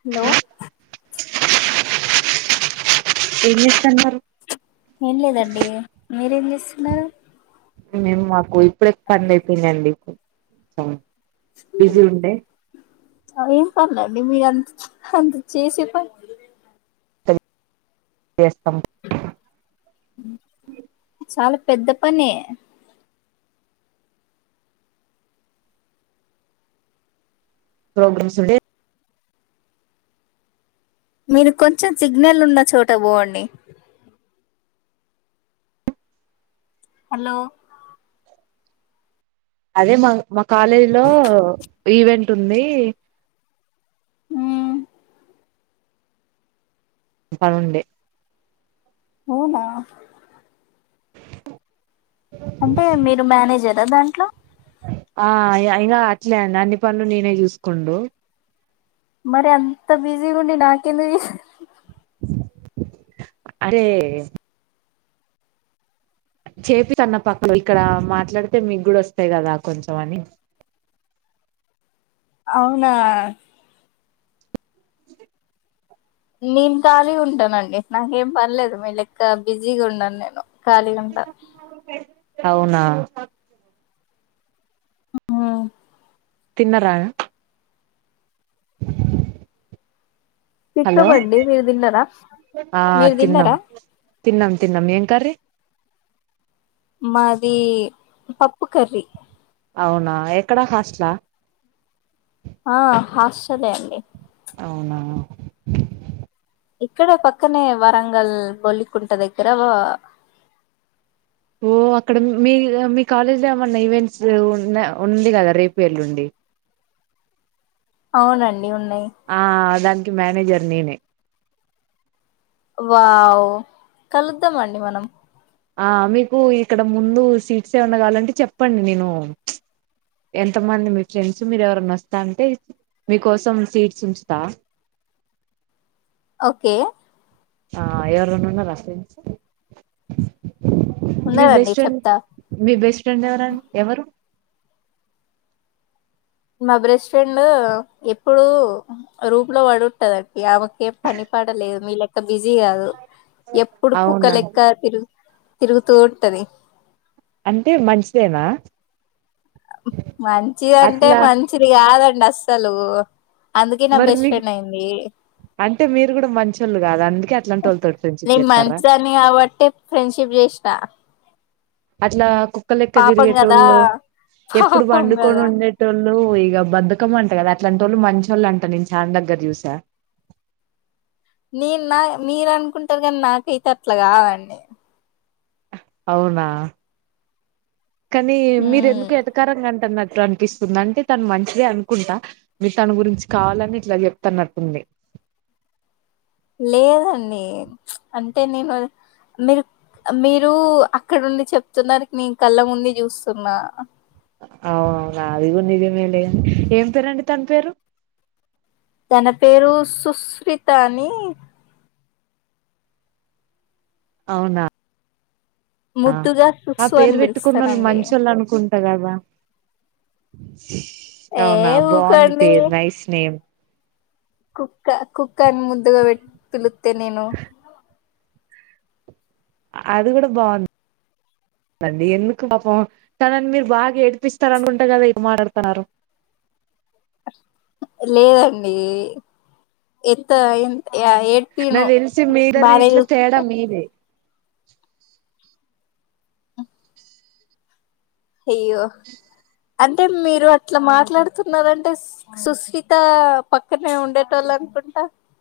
Hello ఏంజేస్తన్నరు ఏం లేదండి మీరేం జేస్తున్నారు మేము మాకు ఇప్పుడే పన్లయ్యిపోయినయండి బిజీ ఉండే అవేం పనులండి మీరంత అంత చేసే ప జేస్తాం చాలా పెద్ద పనే ప్రోగ్రామ్స్ఉండే మీరు కొంచెం సిగ్నల్ ఉన్న చోట బోవండి హలో అదే మా మా కాలేజీ లో ఈవెంట్ ఉంది ఉమ్ పనుండే అవునా అంటే మీరు మానేజరా దాంట్లో ఆ అయి ఇయినా అట్లే అండి అన్ని పనులు నేనే చూసుకుండు మరి అంత బిజీ గుండి నాకేందుక్ అరే చేపిత్తాన్న పక్కన ఇక్కడ మాట్లాడితే మీగ్గు డోస్తయి గదా కొంచెం అని అవునా నేను ఖాళీగుంటనండి నాకేం పనిలేదు మీ లెక్క బిజీగా ఉండను నేను. ఖాళీగుంట అవునా హ తిన్నర హలో తిట్టమండి మీరు తిన్నారా ఆ మీరు తిన్నాం తిన్నారా తిన్నాం తిన్నాం ఏం కీ మాది పప్పు కర్రీ అవునా ఎక్కడా హాస్టలా ఆ హాస్టలె అండి అవునా ఇక్కడే పక్కనే వరంగల్ బొల్లికుంట దగ్గర వా ఓ అక్కడ మీ మీ కాలేజ్ లో ఏమన్నా ఈవెంట్స్ ఉన్న ఉంది కదా రేపు ఎల్లుండి అవునండి ఉన్నాయి ఆ దానికి మేనేజర్ నేనే వావ్ కలుద్దామండి మనం ఆ మీకు ఇక్కడ ముందు సీట్స్ ఏమండగాలంటే చెప్పండి నేను ఎంతమంది మీ ఫ్రెండ్స్ మీరు ఎవరినా వస్తా అంటే మీకోసం సీట్స్ ఉంచుతా ఓకే ఆ ఎవరన్న ఉన్నారా అండి మీ ఉన్నారండి బెస్ట్ ఫ్రెండ్ చెప్తా మీ బెస్ట్ ఫ్రెండ్ ఎవరం ఎవరు మా బ్రేస్ ఫ్రెండ్ ఎప్పుడు రూమ్లో పడుంటదండి ఆమెకెంపని పడలేదు మీ లెక్క బిజీ కాదు ఎప్పుడు కుక్క అవునా లెక్క తిరుగు తిరుగుతూ ఉంటది అంటే మంచిదేనా మంచిదంటే అట్లా మంచిది కాదండి అస్సలు అందుకే నా మరి బెస్ట్ మీకు ఫ్రెండ్ అయింది అంటే మీరు కూడా మంచోళ్ళు కాదు అందుకే అట్లాంటి వాళ్ళతోడు ఫ్రెండ్ చెప్ నేను చెప్తారా ఇష్టా అట్లా కుక్క లేక్క కదా తిరిగేటోళ్ళు ఎప్పుడు పాపం పండుకొని కదా ఉండేటోళ్ళు ఈ గ బధకం అంట కదా అట్లాంటోళ్ళు మంచోళ్ళంట నేను చాన్ దగ్గర చూసా నీ నా మీరు అనుకుంటారు కానీ నాకైతే అట్లా కదండి అవునా కానీ మీరు ఉమ్ ఎందుకు ఎతకారంగా అంటారున్నకు ట్లనిపిస్తుంది అంటే తను మంచిద అనుకుంటా మీరు తన గురించి కావాలని ఇట్లా చెప్తానట్టుంది లేదండి అంటే మేమా మీరు మీరు అక్కడండి చెప్తున్నారు నేను కళ్ళ ముందే చూస్తున్నా అవున ఆది కూడా నిజమేలే ఏం పేరండి తన పేరు తన పేరు సుస్మిత అని అవునా ఆ ముద్దుగా ఆ సుస్సు పేరు అని పెట్టుకున్నోళ్లు పిలుస్తానండి మంచోళ్ళు అనుకుం దారావా ఏ అవునా బాగుంది ఊకండి పేరు నైస్ నేమ్ కుక్క కుక్కాని ముద్దుగా బట్ పిలుత్తే నేను అది కూడా బాగుంది అంీ ఎందుకు పాపం తనని మీరు బాగా ఏడిపిస్తారు అనుకుంటే కదా ఏం మాట్లాడుతున్నారు లేదండి ఎంత నా తెలిసి మీర రీట్లో తేడా చూసుకుంటా మీరే ఇయ్యో అంటే మీరు అట్లా మాట్లాడుతున్నారంటే సుష్మిత పక్కనే ఉండేతోళ్లను కొట్ట